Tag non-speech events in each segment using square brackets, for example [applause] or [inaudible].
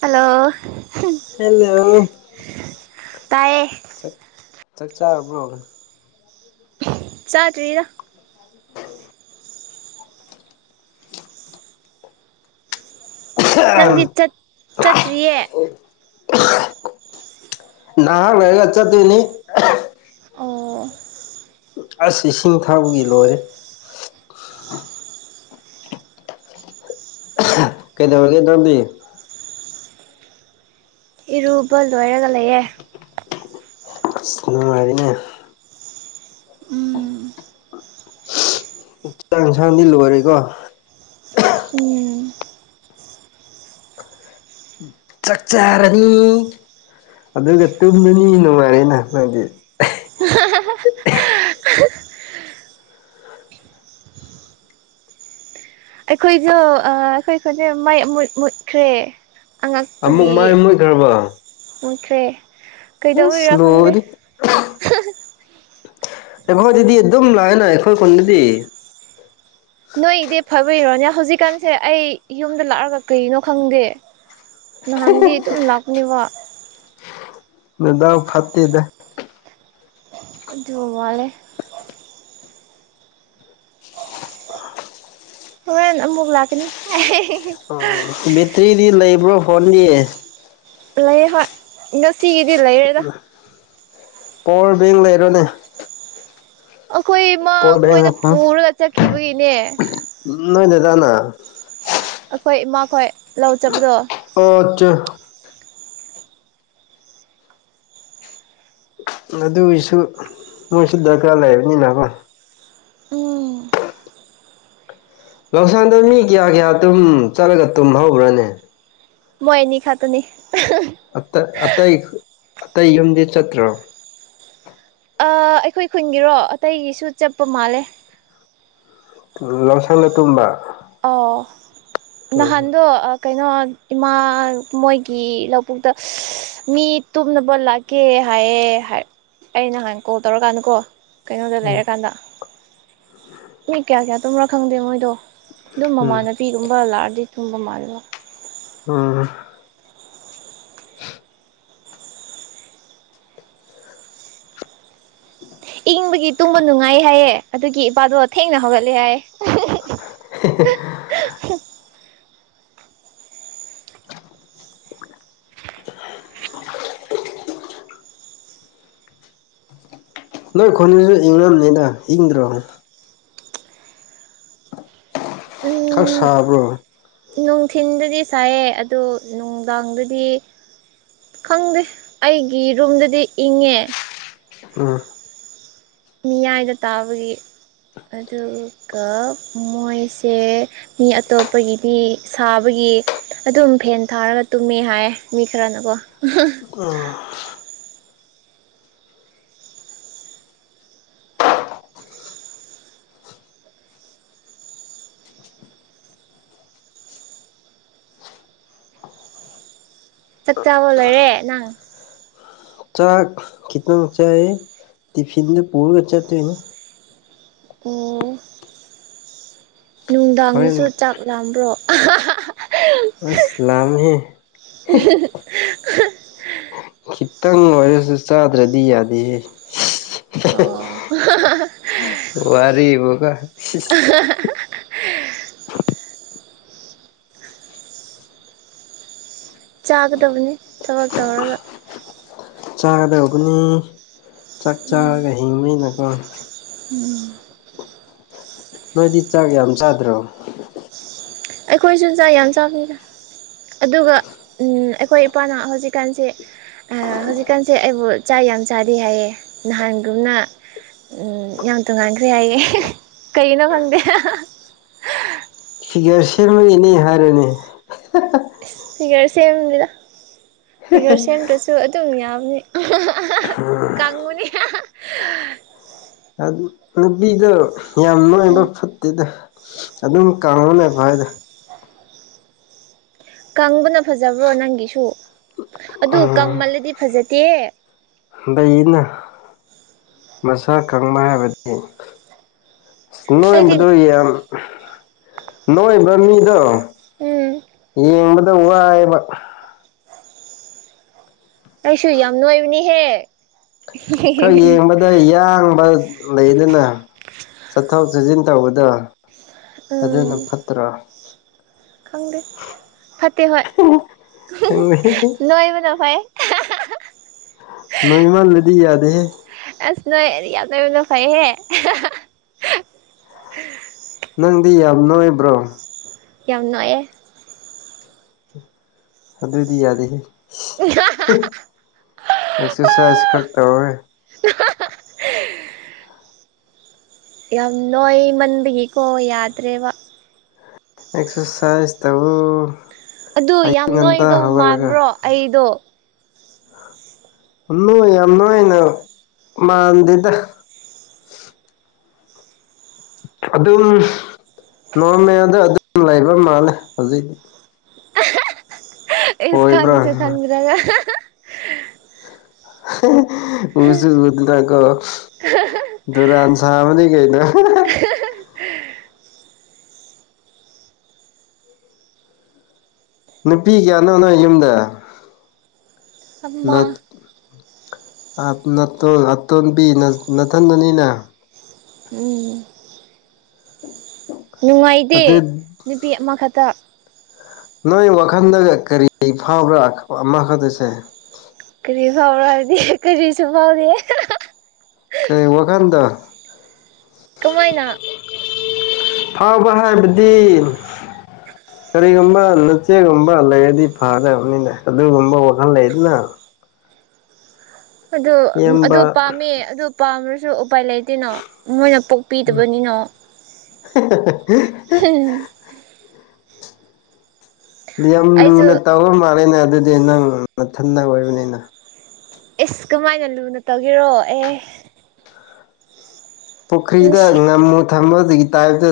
hello hello ꯇꯥꯏꯌꯦ ꯆꯥꯛ ꯆꯥꯛ ꯆꯥꯔꯕ꯭ꯔꯣ ꯆꯥꯗꯔ꯭ꯤꯗ [inaudible] ꯅꯪꯗꯤ ꯆꯠ ꯆꯠꯇ꯭ꯔꯤꯌꯦ [inaudible] ꯅꯍꯥꯛ ꯂꯩꯔꯒ ꯆꯠꯇꯣꯏꯅꯤ ꯑꯣ ꯑꯁ ꯏꯁꯤꯡ ꯊꯥꯕꯒꯤ ꯂꯣꯏꯔꯦ ꯀꯩꯗꯧꯔꯒꯦ ꯗꯣꯝꯗꯤ ꯏꯔꯨꯕ ꯂꯣꯏꯔꯒ ꯂꯩꯌꯦ ꯅꯨꯡꯉꯥꯏꯔꯤꯅꯦ ꯎꯝ ꯆꯥꯡ ꯏꯟꯁꯥꯡꯗꯤ ꯂꯣꯏꯔꯦꯀꯣ ꯎꯝ ꯆꯥꯛ ꯆꯥꯔꯅꯤ ꯑꯗꯨꯒ ꯇꯨꯝꯃꯅꯤ ꯅꯨꯡꯉꯥꯏꯌꯦꯅ ꯅꯡꯗꯤ ꯑꯩꯈꯣꯏꯁꯨ ꯑꯥ ꯑꯩꯈꯣꯏ ꯈꯨꯟꯁꯦ ꯃꯩ ꯃꯨꯠ ꯃꯨꯠꯈ꯭ꯔꯦ ꯑꯃꯨꯛ ꯑꯉꯛꯄꯒꯤ ꯃꯥꯏ ꯃꯨꯠꯈ꯭ꯔꯕ ꯃꯨꯠꯈ꯭ꯔꯦ ꯑꯁ ꯀꯩꯗꯧꯔꯤꯔꯥ ꯈꯪꯗꯦ ꯂꯣꯏꯔꯤ ꯑꯩꯈꯣꯏꯗꯗꯤ ꯑꯗꯨꯝ ꯂꯥꯛꯑꯦꯅ ꯑꯩꯈꯣꯏ ꯈꯨꯟꯗꯗꯤ ꯅꯣꯏꯗꯤ ꯐꯕꯩꯔꯣꯅꯦ ꯍꯧꯖꯤꯛꯀꯥꯟꯁꯦ ꯑꯩ ꯌꯨꯝꯗ ꯂꯥꯛꯑꯔꯒ ꯀꯩꯅꯣ ꯈꯪꯗꯦ ꯅꯍꯥꯟꯗꯤ ꯗꯨꯝ ꯂꯥꯛꯄꯅꯦꯕ ꯅꯗꯥꯎ ꯐꯠꯇꯦꯗ ꯑꯗꯨ ꯃꯥꯜꯂꯦ ꯍꯣꯔꯦꯟ ꯑꯃꯨꯛ ꯂꯥꯛꯀꯅꯤ ꯕꯦꯇ꯭ꯔꯤꯗꯤ ꯂꯩꯕ꯭ꯔꯣ ꯐꯣꯟꯗꯤ ꯂꯩ ꯍꯣꯏ ꯉꯁꯤꯒꯤꯗꯤ ꯂꯩꯔꯦꯗ ꯄꯋꯥꯔ ꯕꯦꯡ ꯂꯩꯔꯣꯅꯦ ꯑꯩꯈꯣꯏ ꯏ ꯃꯥ ꯄꯋꯥꯔ ꯃꯣꯏꯅ ꯄꯨꯔꯒ ꯆꯠꯈꯤꯕꯒꯤꯅꯦ ꯎ ꯅꯣꯏ ꯅꯣꯏ ꯇ ꯑꯩꯈꯣꯏ ꯏꯃꯥꯈꯣꯏ ꯂꯧꯖꯕꯗꯣ ꯑꯣ ꯆ ꯑꯗꯨꯒꯤꯁꯨ ꯃꯣꯏꯁꯨ ꯗꯔꯀꯥꯔ ꯂꯩꯕꯅꯤꯅꯀꯣ ꯎꯝ ꯂꯧꯁꯥꯟꯗꯣ ꯃꯤ ꯀꯌꯥ ꯀꯌꯥ ꯇꯨꯝ ꯆꯠꯂꯒ ꯇꯨꯝꯍꯧꯕ꯭ꯔꯅꯦ ꯃꯣꯏ ꯑꯦꯅꯤ ꯈ ꯇꯅꯤ ꯑ ꯑꯇꯩ ꯑꯇꯩ ꯌꯨꯝꯗꯤ ꯆꯠꯇ꯭ꯔꯣ ꯑꯩꯈꯣꯏ ꯈꯨꯟꯒꯤꯔꯣ ꯑꯇꯩꯒꯤꯁꯨ ꯆꯠꯄ ꯃꯥꯜꯂꯦ ꯂꯝꯁꯪꯗ ꯇꯨꯝꯕ ꯑꯣ ꯎꯝ ꯅꯍꯥꯟꯗ ꯀꯩꯅꯣ ꯏꯃꯥ ꯃꯣꯏꯒꯤ ꯂꯧꯕꯨꯛꯇ ꯃꯤ ꯇꯨꯝꯅꯕ ꯂꯥꯛꯀꯦ ꯑꯩ ꯍꯥꯏꯌꯦ ꯑ ꯅꯍꯥꯟ ꯀꯣꯜ ꯇꯧꯔꯀꯥꯟꯗꯀꯣ ꯀꯩꯅꯣꯗ ꯎꯝ ꯂꯩꯔꯀꯥꯟꯗ ꯃꯤ ꯀꯌꯥ ꯀꯌꯥ ꯇꯨꯝꯔꯥ ꯈꯪꯗꯦ ꯃꯣꯏꯗꯣ ꯑꯗꯨꯝ ꯎꯝ ꯃꯃꯥꯟꯅꯄꯤꯒꯨꯝꯕ ꯂꯥꯛꯑꯗꯤ ꯁꯨꯝꯕ ꯃꯥꯕ ꯎꯝ ꯏꯪꯕꯒꯤ ꯇꯨꯝꯕ ꯅꯨꯡꯉꯥꯏ ꯍꯥꯏꯌꯦꯦ ꯑꯗꯨꯒꯤ ꯏꯄꯥꯗꯣ ꯊꯦꯡꯅ ꯍꯧꯒꯠꯂꯦ ꯍꯥꯏ [unintelligible] [inaudible] ꯅꯣꯏ ꯈꯨꯟꯁꯨ ꯏꯪꯅꯕꯅꯤꯗ ꯏꯪꯗ꯭ꯔꯣ ꯈꯔ ꯎꯝ ꯁꯥꯕ꯭ꯔꯣ ꯅꯨꯡꯊꯤꯟꯗꯗꯤ ꯁꯥꯏꯌꯦ ꯑꯗꯣ ꯅꯨꯡꯗꯥꯡꯗꯗꯤ ꯈꯪꯗꯦ ꯑꯩꯒꯤ ꯔꯨꯝꯗꯗꯤ ꯏꯪꯉꯦ ꯎꯝ ꯃꯤꯌꯥꯏꯗ ꯇꯥꯕꯒꯤ ꯑꯗꯨꯒ ꯃꯣꯏꯁꯦ ꯃꯤ ꯑꯇꯣꯞꯄꯒꯤꯗꯤ ꯁꯥꯕꯒꯤ ꯑꯗꯨꯝ ꯐꯦꯟ ꯊꯥꯔꯒ ꯇꯨꯝꯃꯦ ꯍꯥꯏ ꯃꯤ ꯈꯔꯅꯀꯣ ꯎꯝ ꯆ ꯆꯕ ꯂꯩꯣꯏꯔꯦ ꯅꯪ ꯆꯥꯛ ꯈꯤꯇꯪ ꯆꯥꯏ ꯇꯤꯐꯤꯟꯗ ꯄꯨꯔꯒ ꯆꯠꯇꯣꯏꯅꯦ ꯑꯣ ꯍꯣꯔꯦꯟ ꯅꯨꯡꯗꯥꯡꯗꯁꯨ ꯆꯥꯛ ꯂꯥꯝꯕ꯭ꯔꯣ ꯑ ꯑꯂꯝꯍꯦ ꯈꯤꯇꯪ ꯑꯣꯏꯔꯁꯨ ꯆꯥꯗ꯭ꯔꯗꯤ ꯌꯥꯗꯦꯍꯦ ꯑꯣ ꯋꯥꯔꯤꯕ ꯀ ꯆꯥꯒꯗꯕꯅꯤ ꯊꯕꯛ ꯇꯧꯔꯒ ꯆꯥꯒꯗꯧꯕꯅꯤ ꯆꯥꯛ ꯆꯥꯔꯒ ꯍꯤꯡꯕꯅꯤꯅꯀꯣ ꯎꯝ ꯅꯣꯏꯗꯤ ꯆꯥꯛ ꯌꯥꯝ ꯆꯥꯗ꯭ꯔꯣ ꯑꯩꯈꯣꯏꯁꯨ ꯆꯥꯛ ꯌꯥꯝ ꯆꯥꯕꯤꯔꯦ ꯑꯗꯨꯒ ꯑꯩꯈꯣꯏ ꯏꯄꯥꯅ ꯍꯧꯖꯤꯛꯀꯥꯟꯁꯦ ꯍꯧꯖꯤꯛꯀꯥꯟꯁꯦ ꯑꯩꯕꯨ ꯆꯥ ꯌꯥꯝ ꯆꯥꯔꯤ ꯍꯥꯏꯌꯦ ꯅꯍꯥꯟꯒꯨꯝꯅ ꯎꯝ ꯌꯥꯝ ꯇꯣꯉꯥꯟꯈ꯭ꯔꯦ ꯍꯥꯏꯌꯦꯦ ꯀꯩꯅꯣ ꯈꯪꯗꯦ ꯐꯤꯒꯔ ꯁꯦꯝꯃ ꯏꯅꯦ ꯍꯥꯏꯔꯅꯦ ꯐꯤꯒꯔ ꯁꯦꯝꯕꯤꯗ ꯐꯤꯒꯔ ꯁꯦꯝꯗ꯭ꯔꯁꯨ ꯑꯗꯨꯝ ꯌꯥꯕꯅꯤ ꯀꯪꯃꯨꯅꯤ ꯅꯨꯄꯤꯗ ꯌꯥꯝ ꯣꯏꯕ ꯎꯝ ꯐꯠꯇꯦꯗ ꯑꯗꯨꯝ ꯀꯥꯥꯟꯅꯦ ꯐꯏꯗ ꯀꯪꯕꯅ ꯐꯖꯕ꯭ꯔꯣ ꯅꯪꯒꯤꯁꯨ ꯑꯗꯨ ꯎꯝ ꯀꯪꯃꯜꯂꯗꯤ ꯐꯖꯗꯦ ꯂꯩꯅ ꯃꯁꯥ ꯈꯪꯕ ꯍꯥꯏꯕꯗꯤ ꯑꯁ ꯑꯩꯗꯤ ꯅꯣꯏꯕꯗꯣ ꯌꯥꯝ ꯅꯣꯏꯕ ꯃꯤꯗꯣ ꯎꯝ ꯌꯦꯡꯕꯗ ꯋꯥꯏꯕ ꯀꯁꯨ ꯌꯥꯝ ꯅꯣꯏꯕꯅꯤꯍꯦ ꯈꯔ ꯌꯦꯡꯕꯗ ꯌꯥꯡꯕ ꯂꯩꯗꯅ ꯆꯠꯊꯣꯛ ꯆꯠꯁꯤꯟ ꯇꯧꯕꯗꯣ ꯎꯝ ꯑꯗꯨꯅ ꯐꯠꯇ꯭ꯔꯣ ꯈꯪꯗꯦ ꯐꯠꯇꯦ ꯍꯣꯏ ꯈꯪꯗꯦ ꯅꯣꯏꯕꯅ ꯐꯥꯏ ꯅꯣꯏꯃꯤ ꯃꯂꯗꯤ ꯌꯥꯗ ꯅꯣꯏꯔꯤꯌꯥꯗꯅ ꯐꯩꯍꯦ ꯅꯪꯗꯤ ꯌꯥꯝ ꯅꯣꯏꯕ꯭ꯔꯣ ꯌꯥꯝꯅꯥꯛꯑꯦ ꯑꯗꯨꯏꯗꯤ ꯌꯥꯗꯦꯍ ꯑꯦꯛꯁꯔꯁꯥꯏꯁ ꯈꯔ ꯇꯧꯔꯦ ꯌꯥꯝ ꯅꯣꯏꯃꯟꯗꯒꯤꯀꯣ ꯌꯥꯗ꯭ꯔꯦꯕ ꯑꯦꯛꯁꯔꯁꯥꯏꯁ ꯇꯕꯨ ꯑꯗꯨ ꯌꯥꯝ ꯅꯣꯏꯒꯗꯧ ꯃꯥꯟꯕ꯭ꯔꯣ ꯑꯩꯗꯣ ꯅꯣꯏ ꯌꯥꯝ ꯅꯣꯏꯅ ꯃꯥꯟꯗꯦꯗ ꯑꯗꯨꯝ ꯅꯣꯔꯃꯦꯜꯗ ꯑꯗꯨꯝ ꯂꯩꯕ ꯃꯥꯜꯂꯦ ꯍꯧꯖꯤꯛꯇꯤ ꯏꯁ ꯑꯣꯏꯕ꯭ꯔꯥ ꯈꯪꯁꯦ ꯈꯪꯗꯔꯒ ꯎꯁꯨꯗꯅ ꯀꯣ ꯗꯣꯔꯥꯟ ꯁꯝꯅꯤ ꯀꯩꯅ ꯅꯨꯄꯤ ꯀꯌꯥꯅꯣꯅꯣ ꯌꯨꯝꯗ ꯑꯃ ꯅꯠ ꯑꯇꯣꯟꯕꯤ ꯅꯅꯥꯊꯟꯗꯨꯅꯤꯅ ꯎꯝ ꯎꯝ ꯅꯨꯡꯉꯥꯏꯇꯦ ꯅꯨꯄꯤ ꯑꯃꯈꯛꯇ ꯅꯣꯏ ꯋꯥꯈꯜꯗꯒ ꯀꯔꯤ ꯐꯥꯎꯕ꯭ꯔꯥ ꯑꯃꯈꯛꯇꯁꯦ ꯀꯔꯤ ꯐꯥꯎꯔꯗꯤ ꯀꯔꯤꯁꯨ ꯐꯥꯎꯗꯤꯌꯦ ꯀꯩ ꯋꯥꯈꯟꯗ ꯀꯃꯥꯏꯅ ꯐꯥꯎꯕ ꯍꯥꯏꯕꯗꯤ [inaudible] ꯀꯩꯒꯨꯝꯕ ꯅꯆꯦꯒꯨꯝꯕ ꯂꯩꯔꯗꯤ ꯐꯗꯕꯅꯤꯅ ꯑꯗꯨꯒꯨꯝꯕ ꯋꯥꯈꯜ ꯂꯩꯗꯅ ꯑꯗꯨ ꯑꯗꯨ ꯏꯌꯥꯝꯕ ꯄꯥꯝꯃꯦ ꯑꯗꯨ ꯄꯥꯝꯃꯔꯁꯨ ꯎꯄꯥꯏ ꯂꯩꯇꯣꯏꯅꯣ ꯃꯣꯏꯅ ꯄꯣꯛꯄꯤꯗꯕꯅꯤꯅꯣ ꯍ ꯍꯝ ꯌꯥꯝ ꯑꯩꯁꯨ ꯂꯨꯅ ꯇꯧꯔ ꯃꯥꯜꯂꯦꯅꯦ ꯑꯗꯨꯗꯤ ꯅꯪ ꯃꯊꯟꯗ ꯑꯣꯏꯕꯅꯤꯅ ꯑꯦꯁ ꯀꯃꯥꯏꯅ ꯂꯨꯅ ꯇꯧꯒꯦꯔꯣ ꯑꯦ ꯄꯨꯈ꯭ꯔꯤꯗ ꯅꯨꯡꯁꯤ ꯉꯝꯃꯨ ꯊꯝꯕ ꯑꯗꯨꯒꯤ ꯇꯥꯏꯞꯇ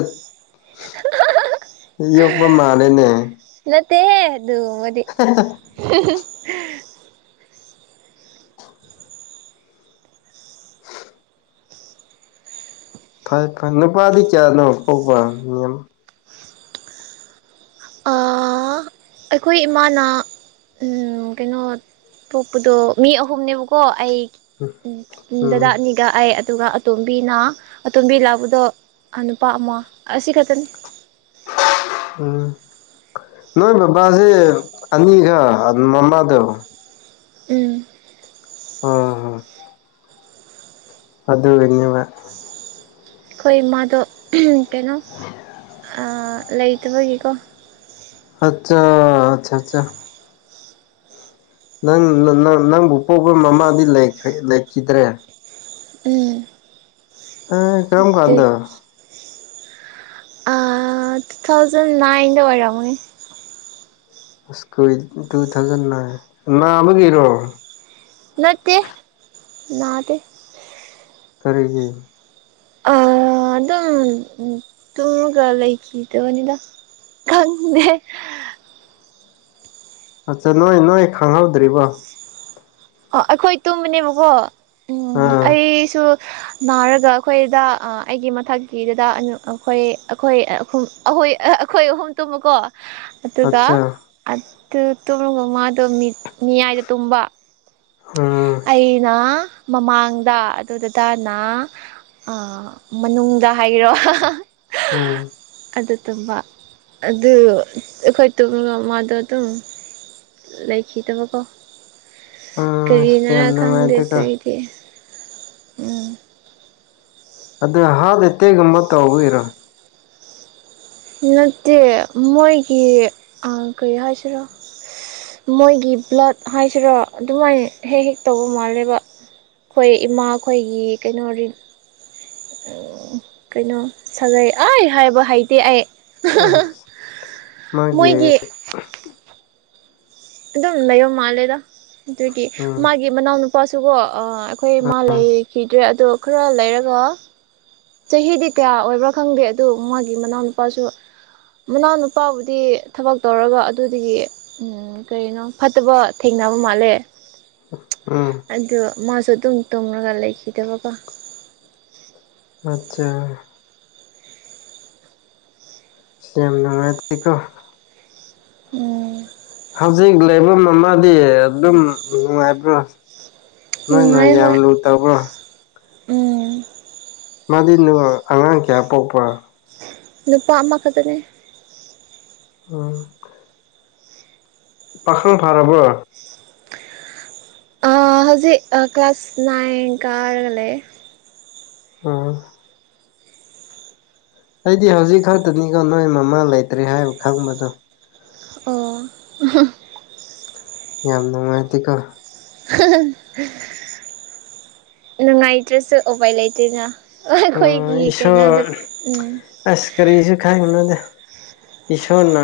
ꯌꯣꯛꯄ ꯃꯥꯜꯂꯦꯅꯦ ꯅꯠꯇꯦ ꯑꯗꯨ ꯃꯗꯤ ꯐꯩ ꯐꯩ ꯅꯨꯄꯥꯗꯤ ꯀꯌꯥꯅꯣ ꯄꯣꯛꯄ ꯑꯩꯈꯣꯏ ꯏꯃꯥꯅ ꯎꯝ ꯀꯩꯅꯣ ꯄꯣꯛꯄꯗꯣ ꯃꯤ ꯑꯍꯨꯝꯅꯦꯕꯀꯣ ꯑꯩ ꯎꯝ ꯎꯝ ꯗꯗꯥꯥꯛꯅꯤꯒ ꯑꯗꯨꯒ ꯑꯇꯣꯝꯕꯤꯅ ꯑꯇꯣꯝꯕꯤ ꯂꯥꯛꯕꯗꯣ ꯅꯨꯄꯥ ꯑꯃ ꯑꯁꯤ ꯈꯛꯇꯅꯤ ꯎꯝ ꯅꯣꯏ ꯕꯕꯥꯁꯦ ꯑꯅꯤꯒ ꯃꯃꯥꯗꯣ ꯎꯝ ꯑꯝ ꯑꯗ ꯀꯅꯤꯕ ꯑꯩꯈꯣꯏꯃꯗꯣ ꯀꯩꯅꯣ ꯂꯩꯇꯕꯒꯤꯀꯣ ꯑꯆꯥ ꯑꯆꯥ ꯑꯆꯥ ꯅ ꯅꯪꯕꯨ ꯄꯣꯛꯄ ꯃꯃꯥꯗꯤꯈ꯭ꯔ ꯂꯩꯈꯤꯗ꯭ꯔꯦ ꯑ ꯍꯧ ꯇꯨ ꯊꯥꯎꯖꯟ ꯅꯥꯏꯟꯗ ꯑꯣꯏꯔꯝꯅꯤ ꯨ ꯇꯨ ꯊꯥꯎꯖꯟ ꯅꯥꯏꯟ ꯅꯥꯕꯒꯤꯔꯣ ꯅꯠꯇꯦ ꯅꯥꯗꯤ ꯈꯔꯒ ꯑ ꯑꯗꯨꯝ ꯇꯒ ꯂꯩꯈꯤꯗꯕꯅꯤꯗ ꯀꯥꯡꯪꯅꯦ ꯑꯠꯆꯥ ꯅꯣꯏ ꯅꯣꯏ ꯈꯪꯍꯧꯗ꯭ꯔꯤꯕꯣ ꯑꯣ ꯑꯩꯈꯣꯏ ꯇꯨꯝꯕꯅꯦꯕꯀꯣ ꯎꯝ ꯑꯥ ꯑꯩꯁꯨ ꯅꯥꯔꯒ ꯑꯩꯈꯣꯏꯗ ꯑꯩꯒꯤ ꯃꯊꯛꯀꯤꯗꯨꯗ ꯑꯩꯈꯣꯏ ꯑꯩꯈꯣꯏ ꯑꯩꯈꯣꯏ ꯑꯩꯈꯣꯏ ꯑꯍꯨꯝ ꯇꯨꯝꯃꯨꯀꯣ ꯑꯗꯨꯒ ꯑꯠꯆꯥ ꯑꯗꯨ ꯆꯨꯝꯂ ꯃꯃꯥꯗꯣ ꯃꯤꯌꯥꯏꯗ ꯇꯨꯝꯕ ꯎꯝ ꯑꯩꯅ ꯃꯃꯥꯡꯗ ꯑꯗꯨ ꯗꯗꯥꯅ ꯃꯅꯨꯡꯗ ꯍꯥꯏꯔꯣ ꯑꯝ ꯑꯗꯨ ꯇꯨꯝꯕ ꯑꯗꯨ ꯑꯩꯈꯣꯏ ꯇꯨꯝꯒ ꯃꯥꯗꯣ ꯑꯗꯨꯝ ꯂꯩꯣꯏꯈꯤ ꯇꯧꯕꯀꯣ ꯑꯁ ꯀꯔꯤꯅꯔ ꯌꯥꯝ ꯅꯨꯡꯉꯥꯏꯇꯦꯀꯣ ꯈꯪꯗꯦꯗꯏꯗꯤ ꯎꯝ ꯑꯗꯨꯗ ꯍꯥꯗꯦ ꯇꯦꯒ ꯃ ꯇꯥꯎꯕ ꯏꯔ ꯅꯠꯇꯦ ꯃꯣꯏꯒꯤ ꯀꯔꯤ ꯍꯥꯏꯁꯤꯔꯣ ꯃꯣꯏꯒꯤ ꯕ꯭ꯂꯠ ꯍꯥꯏꯁꯤꯔꯣ ꯑꯗꯨꯃꯥꯏꯅ ꯍꯦꯛ ꯍꯦꯛ ꯇꯧꯕ ꯃꯥꯜꯂꯦꯕ ꯑꯩꯈꯣꯏ ꯏꯃꯥꯈꯣꯏꯒꯤ ꯀꯩꯅꯣꯔꯤ ꯀꯩꯅꯣ ꯁꯥꯒꯩ ꯑꯩ ꯍꯥꯏꯕ ꯍꯥꯏꯗꯤꯦ ꯑꯩ ꯑ ꯃꯥꯒꯤ ꯃꯣꯏꯒꯤ ꯑꯗꯨꯝ ꯂꯩꯕ ꯃꯥꯜꯂꯦꯗ ꯑꯗꯨꯒꯤ ꯎꯝ ꯃꯥꯒꯤ ꯃꯅꯥꯎꯅꯨꯄꯥ ꯅꯨꯄꯥꯁꯨꯒꯣ ꯑꯩꯈꯣꯏ ꯃꯥ ꯂꯩꯈꯤꯗ꯭ꯔꯦ ꯑꯗꯣ ꯈꯔ ꯂꯩꯔꯒ ꯆꯍꯤꯗꯤ ꯀꯌꯥ ꯑꯣꯏꯕ꯭ꯔꯥ ꯈꯪꯗꯦ ꯑꯗꯨ ꯃꯥꯒꯤ ꯃꯅꯥꯎꯅꯨꯄꯥꯁꯨ ꯃꯅꯥꯎꯅꯨꯄꯥꯕꯨꯗꯤ ꯊꯕꯛ ꯇꯧꯔꯒ ꯑꯗꯨꯗꯒꯤ ꯀꯩꯅꯣ ꯐꯠꯇꯕ ꯊꯦꯡꯅꯕ ꯃꯥꯜꯂꯦ ꯎꯝ ꯑꯗꯨ ꯃꯥꯁꯨ ꯑꯗꯨꯝ ꯇꯨꯝꯉꯒ ꯂꯩꯈꯤꯗꯕꯀ ꯑꯆꯥ ꯁꯤ ꯌꯥꯝ ꯅꯨꯡꯉꯥꯏꯇꯦꯀꯣ ꯎꯝ ꯍꯧꯖꯤꯛ ꯂꯩꯐꯝ ꯑꯃꯗꯤ ꯑꯗꯨꯝ ꯅꯨꯡꯉꯥꯏꯕ꯭ꯔꯥ ꯅꯣꯏ ꯅꯣꯏ ꯅꯨꯡꯉꯥꯏ ꯌꯥꯝ ꯍꯣꯏ ꯂꯨ ꯇꯧꯕ꯭ꯔꯣ ꯎꯝ ꯃꯥꯗꯤ ꯑꯉꯥꯡ ꯀꯌꯥ ꯄꯣꯛꯄ ꯅꯨꯄꯥ ꯑꯃ ꯑꯃ ꯈꯇꯅꯦ ꯎꯝ ꯄꯥꯈꯪ ꯐꯥꯔꯕ꯭ꯔꯣ ꯍꯧꯖꯤꯛ ꯀ꯭ꯂꯥꯁ ꯅꯥꯏꯟ ꯀꯥꯔꯒꯂꯦ ꯑꯝ ꯑꯩꯗꯤ ꯍꯧꯖꯤꯛ ꯈꯛꯇꯅꯤꯀꯣ ꯅꯣꯏ ꯃꯃꯥ ꯂꯩꯇ꯭ꯔꯦ ꯍꯥꯏꯕ ꯈꯪꯕꯗꯣ ꯑꯣ ꯌꯥꯝ ꯅꯨꯡꯉꯥꯏꯇꯦꯀꯣꯣ ꯅꯨꯡꯉꯥꯏꯇ꯭ꯔꯁꯨ ꯎꯄꯥꯏ ꯂꯩꯇꯦꯅ ꯑꯣ ꯑꯩꯈꯣꯏꯒꯤ ꯏꯁ ꯀꯩꯅꯣꯗ ꯎꯝ ꯑꯁ ꯀꯔꯤꯁꯨ ꯈꯥꯏꯒꯅꯣꯗ ꯏꯁꯣꯔꯅ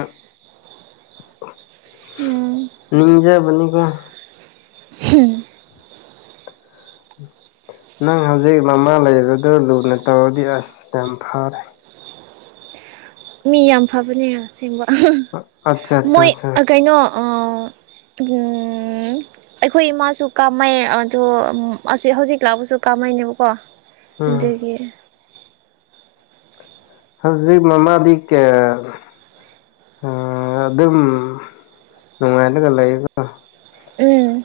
ꯎꯝ ꯅꯤꯡꯖ ꯄꯅꯤꯀꯣ ꯎꯝ ꯅꯪ ꯍꯧꯖꯤꯛ ꯃꯃꯥ ꯂꯩꯕꯗꯨ ꯂꯨꯅ ꯇꯧꯔꯗꯤ ꯑꯁ ꯌꯥꯝ ꯐꯥꯔꯦ ꯃꯤ ꯌꯥꯝ ꯐꯕꯅꯦ ꯑꯁꯦꯡꯕ ꯑꯠꯆꯥ ꯑꯠꯆꯥ ꯃꯣꯏ ꯑꯠꯆꯥ ꯀꯩꯅꯣ ꯑꯩꯈꯣꯏ ꯏꯃꯥꯁꯨ ꯀꯥꯃꯩ ꯑꯗꯣ ꯍꯧꯖꯤꯛ ꯂꯥꯛꯕꯁꯨ ꯀꯥꯝꯃꯩ ꯅꯦꯕꯀꯣ ꯎꯝ ꯑꯗꯨꯒꯤ ꯍꯧꯖꯤꯛ ꯃꯃꯥꯗꯤ ꯀ ꯑ ꯑ ꯑꯗꯨ ꯃꯨꯉꯥꯏ ꯀꯂ ꯎꯝ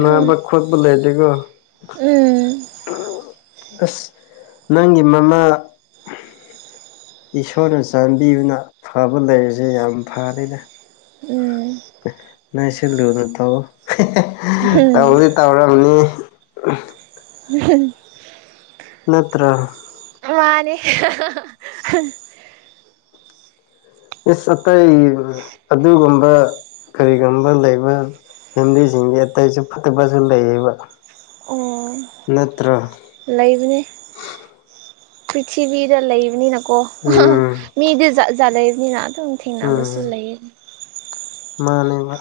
ꯅꯕ ꯈꯣꯠꯕꯨ ꯂꯩꯦꯇꯒꯣ ꯎꯝ ꯑꯁ ꯅꯪꯒꯤ ꯃꯃꯥ ꯏꯁꯣꯔꯅ ꯆꯥꯟꯕꯤꯌꯨꯅ ꯐꯕ ꯂꯩꯔꯤꯁꯦ ꯌꯥꯝ ꯐꯔꯦꯅꯦ ꯎꯝ ꯅꯣꯏ ꯁꯤ ꯂꯨꯅ ꯇꯧ ꯇꯧꯗꯤ ꯇꯧꯔꯝꯅꯤ [unintelligible] ꯎꯝ ꯅꯠꯇ꯭ꯔ ꯃꯥꯅꯦ ꯏꯁ ꯑꯇꯩ ꯑꯗꯨꯒꯨꯝꯕ ꯀꯔꯤꯒꯨꯝꯕ ꯂꯩꯕ ꯐꯦꯃꯤꯂꯤꯁꯤꯡꯗꯤ ꯑꯇꯩꯁꯨ ꯐꯠꯇꯕꯁꯨ ꯂꯩꯌꯦꯕ ꯑꯣ ꯅꯠꯇ꯭ꯔ ꯂꯩꯕꯅꯦ ꯄ꯭ꯔꯤꯊꯤꯕꯤꯗ ꯂꯩꯕꯅꯤꯅ ꯀꯣ ꯎꯝ ꯃꯤꯗꯤꯖꯂꯕꯅꯤꯅ ꯑꯗꯨꯝ ꯊꯦꯡꯅꯕꯁꯨ ꯎꯝ ꯂꯩꯌꯦ ꯃꯥꯅꯦꯕ